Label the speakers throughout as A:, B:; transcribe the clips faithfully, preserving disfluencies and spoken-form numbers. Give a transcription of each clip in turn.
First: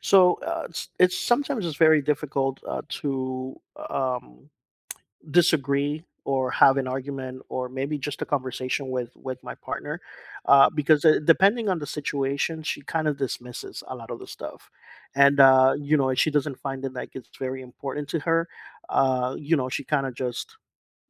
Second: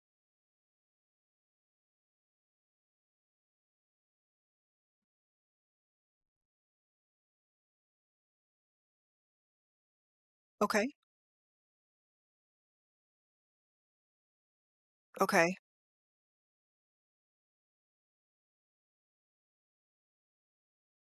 A: So uh, it's it's sometimes it's very difficult uh, to um, disagree or have an argument or maybe just a conversation with with my partner, uh,
B: Okay,
A: because uh, depending on the situation she kind of dismisses a lot of the stuff. And
B: okay.
A: uh, you know if she doesn't find it like it's very important to her, uh, you know she kind of just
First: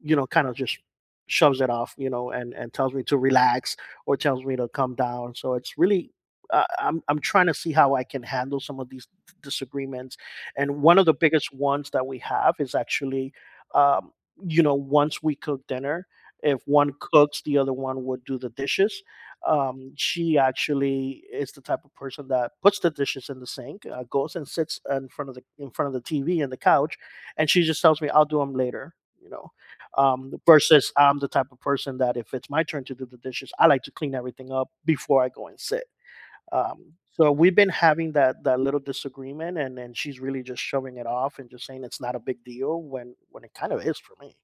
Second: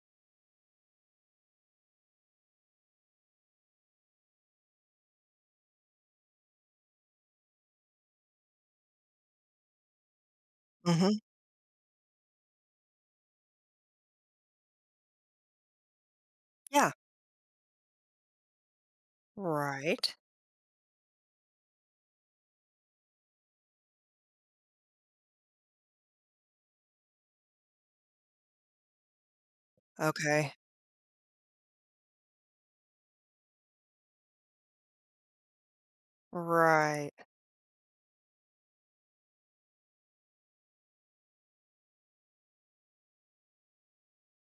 A: you know, kind of just shoves it off, you know, and and tells me to relax or tells me to come down. So it's really uh, I'm I'm trying to see how I can handle some of these d- disagreements. And one of the
B: Mhm.
A: biggest ones that we have is actually, um, you know, once we cook dinner, if one
B: Yeah.
A: cooks, the other one would do the dishes. Um,
B: Right.
A: she actually is the type of person that puts the dishes in the sink, uh, goes and sits in front of the in front of the T V and the couch, and she just tells me, "I'll do them later," you know um,
B: Okay.
A: versus I'm the type of person that if it's my turn to do the dishes, I like to clean everything up before I go and sit. Um,
B: Right.
A: so we've been having that that little disagreement, and and she's really just shoving it off and just saying it's not a big deal when when it kind of is for me.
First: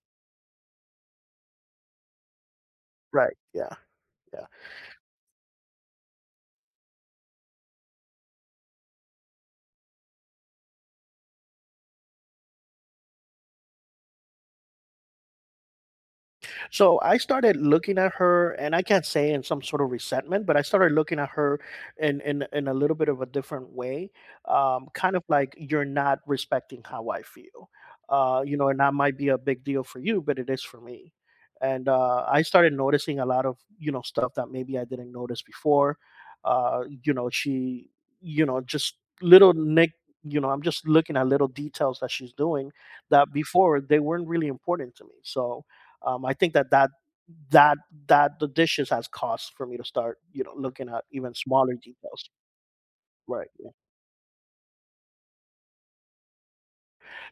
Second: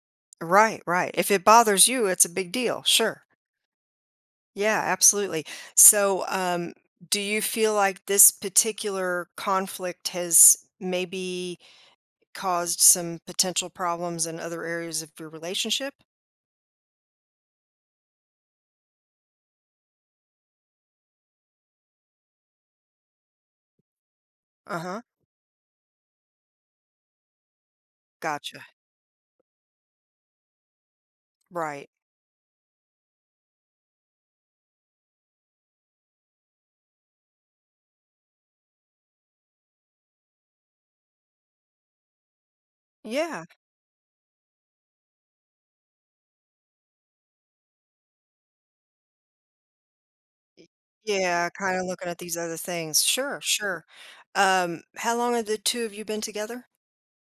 B: Right, right. If it bothers you, it's a big deal. Sure.
A: Right. Yeah. Yeah.
B: Yeah, absolutely. So, um, do you feel like this particular conflict has maybe caused some potential problems in other areas of your relationship?
A: So I started looking at her, and I can't say in some sort of resentment, but I started looking at her in in in a little bit of a different way, um,
B: Uh-huh.
A: kind of like, you're not respecting how I feel, uh, you
B: Gotcha.
A: know, and that might be a big deal for you, but it is for me. And
B: Right.
A: uh, I started noticing a lot of you know stuff that maybe I didn't notice before. Uh, you know, she, you know, just little nick. You know, I'm just looking at little details that she's doing that
B: Yeah.
A: before they weren't really important to me. So um, I think that that that that the dishes has cost for me to start you know
B: Y-
A: looking at even
B: Yeah,
A: smaller
B: kind of looking at
A: details.
B: these other things. Sure,
A: Right. Yeah.
B: sure. Um, how long have the two of you been together?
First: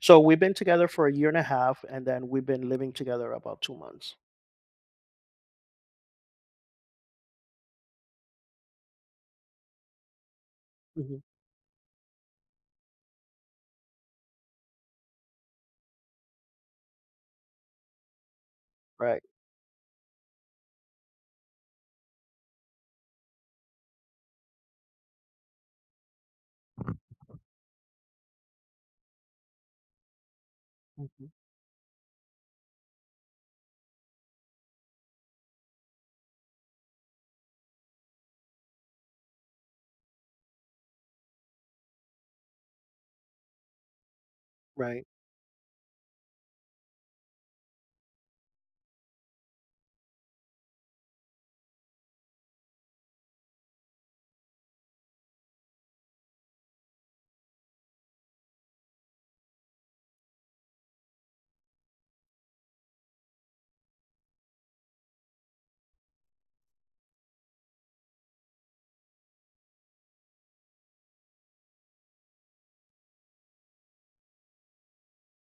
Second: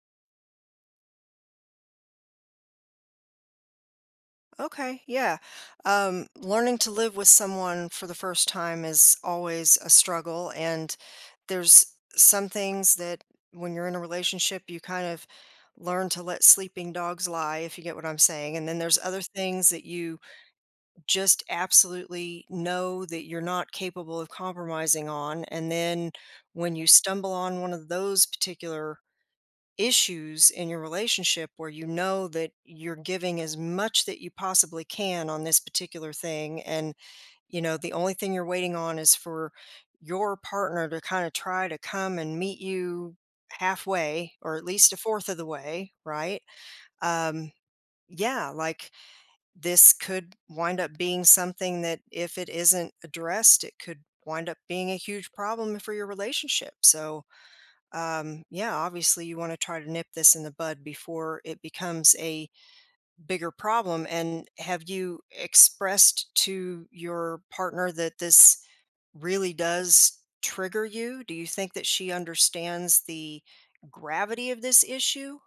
A: So we've been together for a year and a half, and then we've been living together about two months.
B: Okay, yeah. Um, learning to live with someone for the first time is always a struggle. And
A: Hmm.
B: there's some things that when you're in a relationship, you kind of learn to let sleeping dogs lie, if you get what I'm saying. And then there's other
A: Right.
B: things that you just absolutely know that you're not capable of compromising on. And then when you stumble on one of those particular issues in your
A: Hmm.
B: relationship where you know that you're giving as much that you possibly can on this particular thing, and you know the only thing you're waiting on is for your partner to kind of try to come and meet you halfway, or at least a
A: Right.
B: fourth of the way, right? Um, yeah, like this could wind up being something that if it isn't addressed, it could wind up being a huge problem for your relationship. So um, yeah, obviously you want to try to nip this in the bud before it becomes a bigger problem. And have you expressed to your partner that this really does trigger you? Do you think that she understands the gravity of this issue?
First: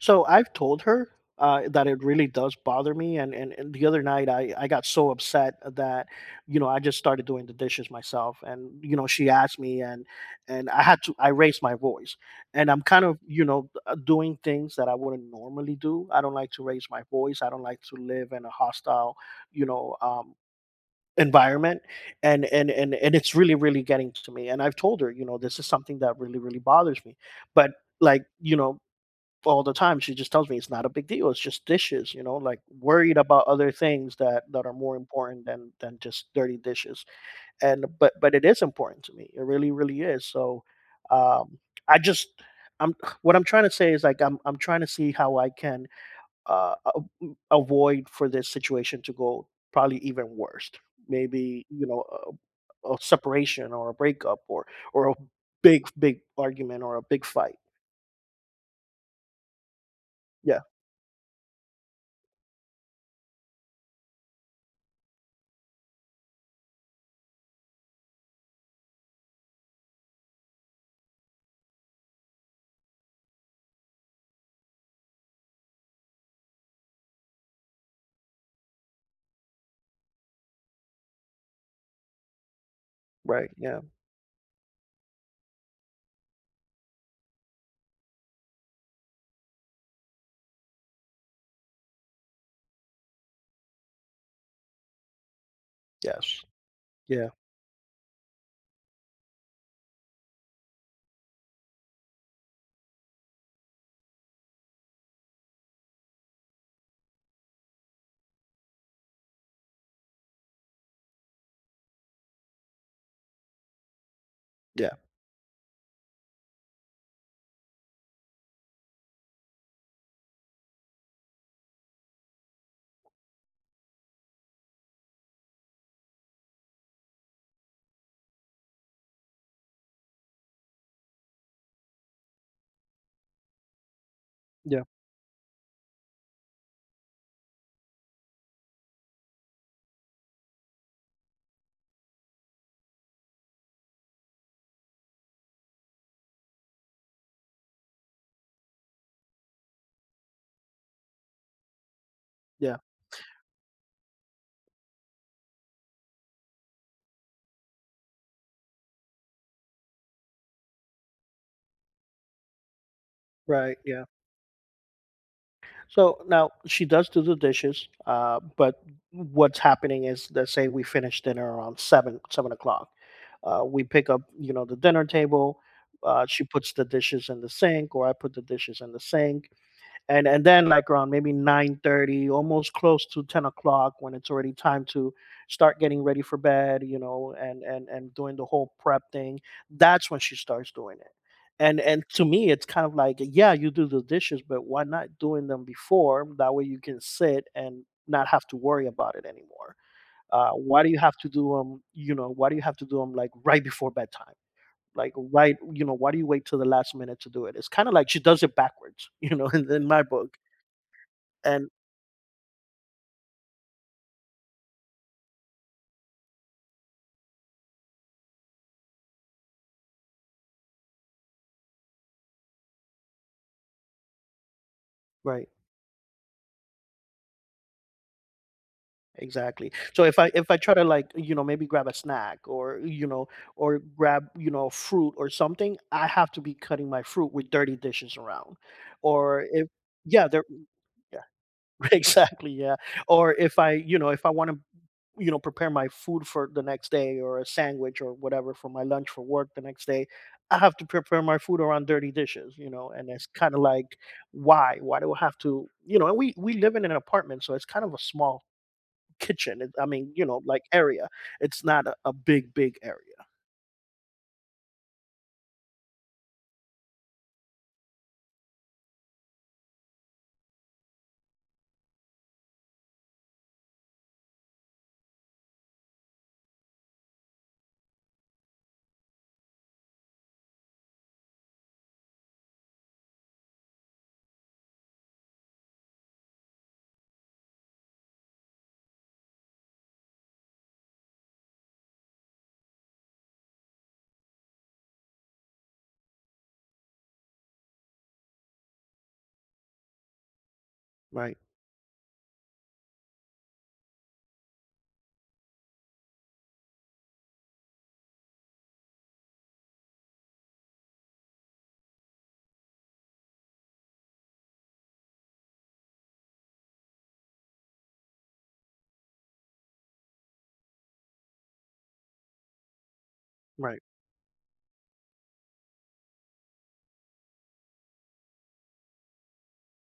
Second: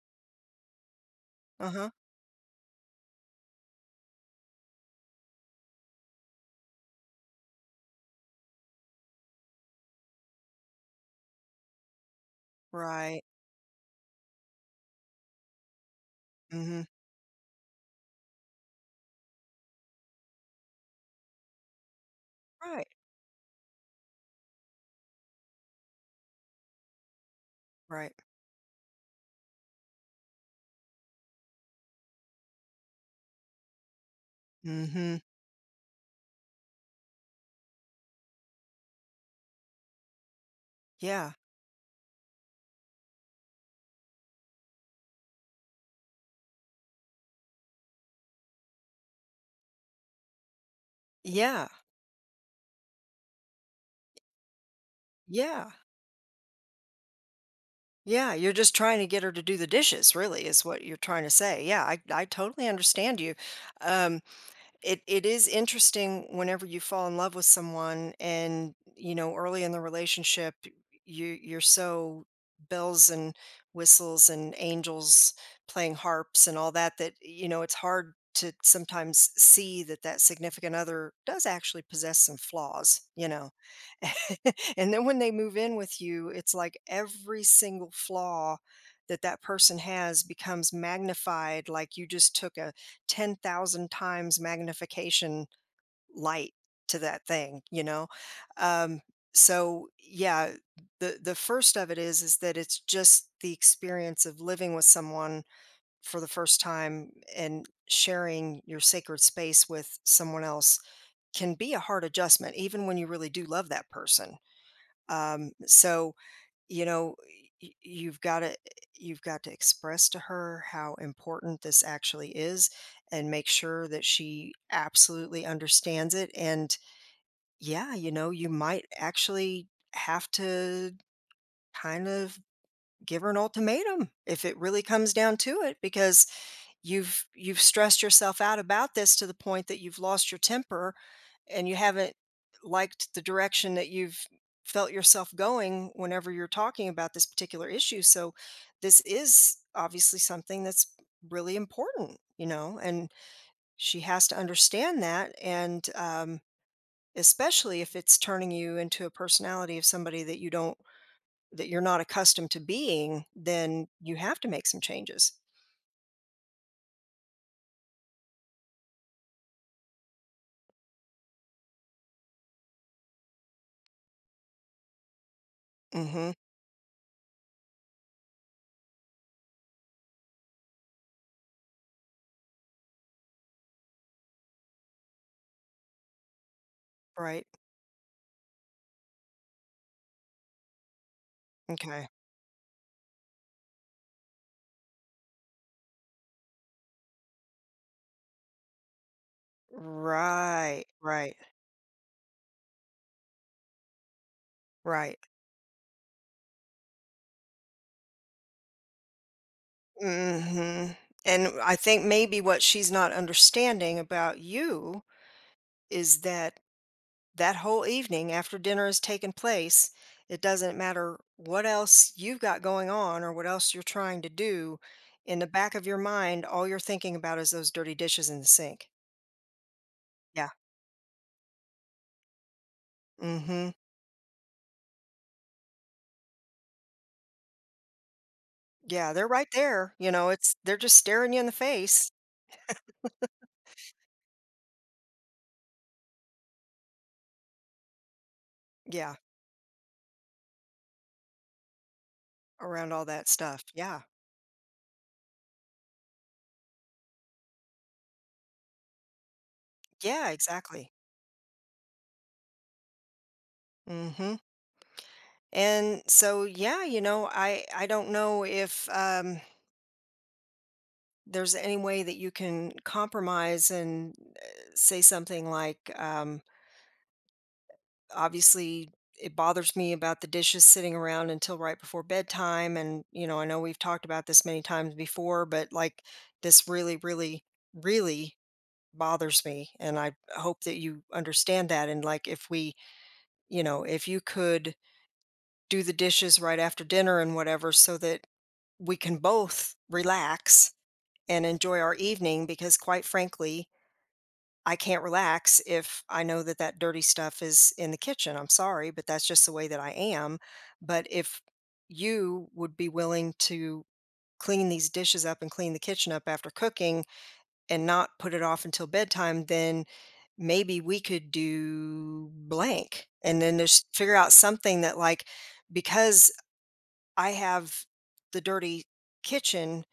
A: So I've told her uh,
B: Uh
A: that
B: huh.
A: it really does bother me, and, and and the other night I I got so upset that you know I just started doing the dishes myself, and you know she asked me, and and I had to I raised my voice, and I'm kind of
B: Right.
A: you know uh, doing things that I wouldn't normally do. I don't like to
B: Mm-hmm.
A: raise my voice. I don't like to live in a hostile, you know. Um, environment, and, and
B: Right.
A: and and it's really really getting to me, and I've told her, you know this is something that really really bothers me, but
B: Right.
A: like, you know all the time she just tells me it's not a big deal. It's just dishes, you know, like, worried about other things that that are more
B: Mm-hmm.
A: important than than just dirty dishes. And but but it is important to me. It really really is. So
B: Yeah.
A: um I just I'm what I'm trying to say is, like, I'm I'm trying to see how I can uh a- m- avoid for this situation to go probably even worse. Maybe,
B: Yeah.
A: you know, a, a separation or a breakup, or or a
B: Yeah.
A: big big argument or a big fight.
B: Yeah. You're just trying to get her to do the dishes, really,
A: Yeah,
B: is what you're trying to say. Yeah. I, I totally understand you. Um, it it is interesting whenever you fall in love with someone, and you know, early in the relationship, you you're so bells and whistles and angels playing harps and all that, that you know, it's hard to sometimes see that that significant other does actually possess some flaws, you
A: right.
B: know.
A: Yeah.
B: And then when they move in with you, it's like every single flaw that that person has becomes magnified, like you just took a ten thousand times magnification
A: Yes.
B: light to that
A: Yeah,
B: thing, you know? Um, so yeah, the the first of it is is that it's just the experience of living with someone for the first time and sharing your sacred space with someone else can be a hard adjustment even when you really do love that person.
A: yeah,
B: Um, so you know, y- you've got to, you've got to express to her how important this actually is and make sure that she absolutely understands it. And yeah, you know, you might actually have to kind of give her an ultimatum if it really
A: yeah,
B: comes down to it, because you've you've stressed yourself out about this to the point that you've lost your temper and you haven't liked the direction that you've felt yourself going whenever you're talking about this particular issue. So this is obviously something that's really important, you
A: yeah.
B: know, and she has to understand that. And um, especially if it's turning you into a personality of somebody that you don't, that you're not accustomed to being,
A: Right,
B: then
A: yeah.
B: you have to make some changes.
A: So now she does do the dishes, uh, but what's happening is, let's say we finish dinner around seven, seven o'clock. Uh, we pick up, you know, the dinner table. Uh,
B: Mm-hmm.
A: she puts the dishes in the sink, or I put the dishes in the sink. and and then, like, around maybe nine thirty, almost close to ten o'clock, when it's already time to start getting ready for bed, you know
B: Right.
A: and and and doing the whole prep thing, that's when she starts doing it. And and
B: Okay.
A: to me it's kind of like, yeah, you do the dishes, but why not doing them before, that way you can sit and not have to worry about it anymore. Uh, why
B: Right.
A: do you have to
B: Right.
A: do them, you know why do you have to do them, like, right before bedtime? Like,
B: Right.
A: right, you know why do you wait till the last minute to do it? It's kind of like she does it backwards, you know in, in, my book.
B: Mhm. And
A: And
B: I think maybe what she's not understanding about you is that that whole evening after dinner has taken place, it doesn't matter what else you've got going on or what else you're trying to do. In the
A: right,
B: back of your mind, all you're thinking about is those dirty dishes in the sink.
A: exactly. So if i
B: Yeah.
A: if i try to, like, you know maybe grab a snack, or you know
B: Hmm.
A: or grab, you know fruit or something, I have to be cutting my fruit with dirty dishes around.
B: Yeah, they're
A: Or
B: right
A: if,
B: there. You
A: yeah,
B: know,
A: there,
B: it's they're just
A: yeah,
B: staring you in the face.
A: exactly, yeah. Or if I you know if I want to, you know prepare my food for the next day, or a sandwich or whatever for my lunch
B: Yeah,
A: for work the next day. I have to prepare my food around dirty dishes, you know
B: around all
A: and it's
B: that
A: kind of
B: stuff.
A: like,
B: Yeah.
A: why why do I have to, you know and we we live in an apartment, so it's kind of a small kitchen. It, I mean, you
B: Yeah,
A: know like,
B: exactly.
A: area. It's not a, a big big area.
B: Hmm. And so, yeah, you know, I I don't know if um, there's any way that you can compromise and uh, say something like, um, obviously, it bothers me about the dishes sitting around until right before bedtime, and you know, I know we've talked about this many times before, but like this really, really, really bothers me, and I hope that you understand that. And like, if we, you know, if you could do the dishes right after dinner and whatever, so that we can both relax
A: Right.
B: and enjoy our evening, because quite frankly, I can't relax if I know that that dirty stuff is in the kitchen. I'm sorry, but that's just the way that I am. But if you would be willing to clean these dishes up and clean the kitchen up after cooking and not put it off until bedtime, then maybe we could do blank, and then
A: Right.
B: just figure out something that like, because I have the dirty kitchen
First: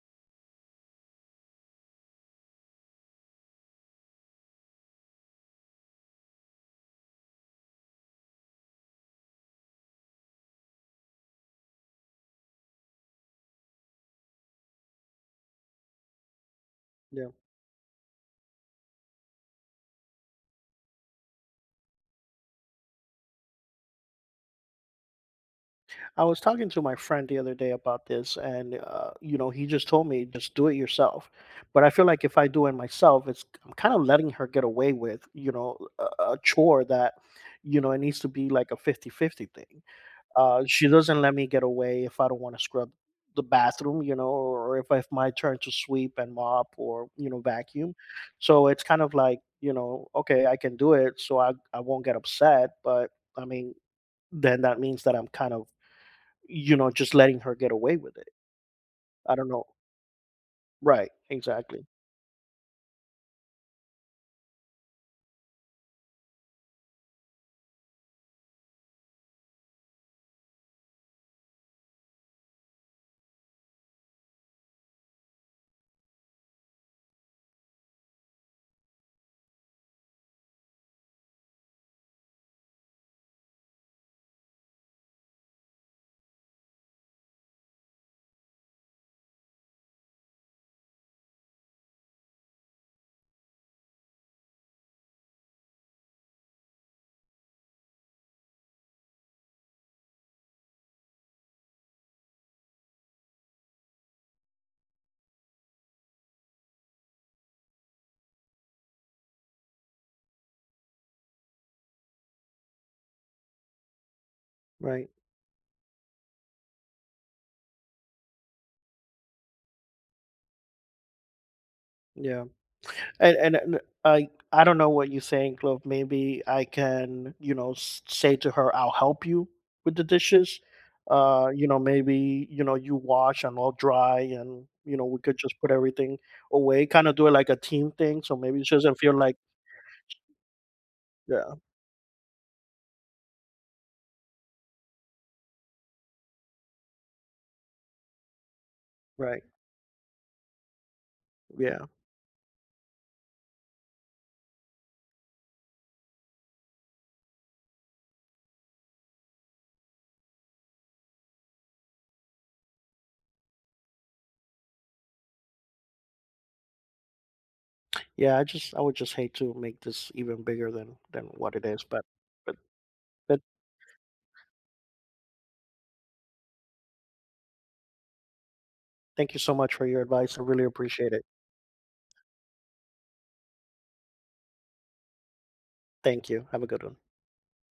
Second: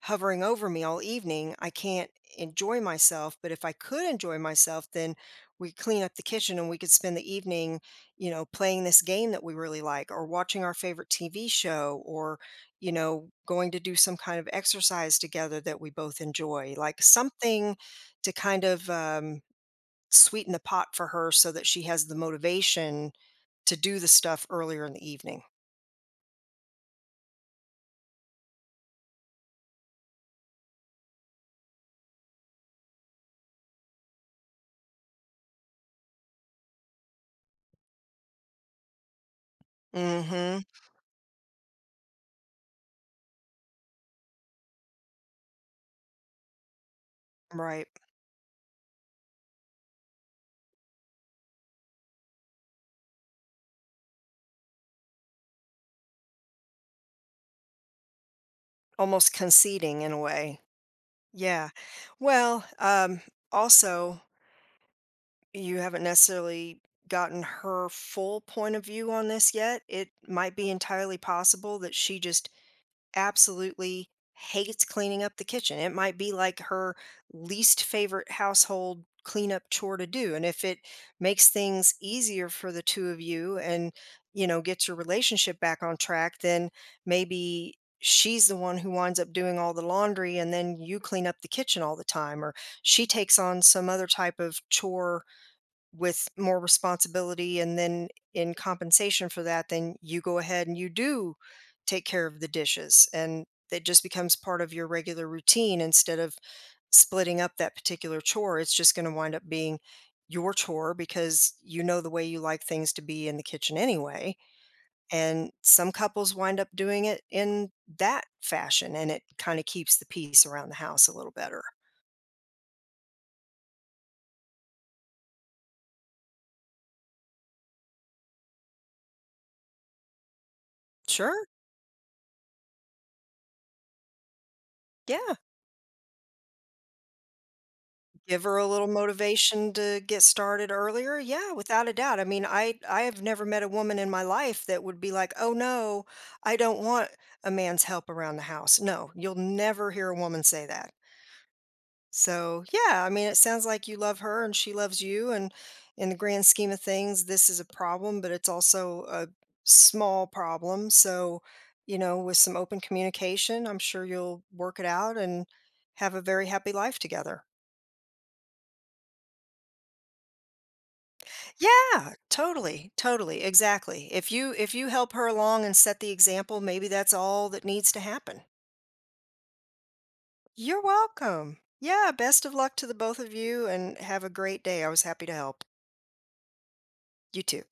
B: hovering over me all evening. I can't enjoy myself, but if I could enjoy myself, then we clean up the kitchen and we could spend the evening, you know, playing this game that we really like, or watching our favorite T V show, or, you know, going to do some kind of exercise together that we both enjoy, like
A: Yeah.
B: something to kind of um, sweeten the pot for her so that she has the motivation to do the stuff earlier in the evening.
A: I was talking to my friend the other day about this, and uh, you know, he just told me, just do it yourself. But I feel like if I do it myself, it's I'm kind of letting her get away with, you know a, a chore that you know it needs to be like a fifty-fifty thing.
B: Mm hmm.
A: Uh, she doesn't let me get away if I don't want to scrub the bathroom, you know, or if it's my turn to sweep and mop or you know
B: Right.
A: vacuum. So it's kind of like, you know, okay, I can do it, so I I won't get upset, but I mean, then that means that I'm kind of, you know, just letting her get away with it.
B: Almost
A: I don't know.
B: conceding in a way.
A: Right,
B: Yeah.
A: exactly.
B: Well, um, also, you haven't necessarily gotten her full point of view on this yet. It might be entirely possible that she just absolutely hates cleaning up the kitchen. It might be like her least favorite household cleanup chore to do. And if it makes things easier for the two of you, and, you know, gets your relationship back on track, then maybe she's the one who winds up doing all the laundry and then you clean up the kitchen all the time, or she takes on some other type of chore with more responsibility, and then in compensation for that, then you go ahead and you do take care of the dishes, and it just becomes part of your regular routine. Instead of splitting up that particular chore, it's just going to wind up being your chore because you know the way you like things to be in the kitchen anyway,
A: Right.
B: and some couples wind up doing it in that fashion, and it kind of keeps the peace around the house a little better.
A: Yeah. And and and I I don't know what you think. Look, maybe I can, you know, s- say to her, I'll help you with the dishes.
B: Sure.
A: Uh, you know, maybe, you know, you wash and I'll dry, and, you know, we
B: Yeah.
A: could just put everything away, kind of do it like a team thing. So
B: Give her
A: maybe
B: a
A: she
B: little
A: doesn't feel like.
B: motivation to get started earlier. Yeah,
A: Yeah,
B: without a doubt. I mean, I I have never met a woman in my life that would be like, "Oh no, I don't want a man's help around the house." No, you'll
A: right.
B: never hear a woman say that.
A: Yeah.
B: So, yeah, I mean, it sounds like you love her and she loves you, and in the grand scheme of things, this is a problem, but it's also a small problem. So, you know, with some open communication, I'm sure you'll work it out and have a very happy life together.
A: Yeah. I just I would just hate to make this even bigger than than what it is, but
B: Yeah,
A: but
B: totally,
A: but
B: totally, exactly. If you if you help her along and set the example, maybe that's all that needs to happen.
A: thank you so much for your advice. I really
B: You're
A: appreciate it.
B: welcome. Yeah, best of luck to the both of you, and have a great day. I was happy to help.
A: Thank you. Have a good one.
B: You too.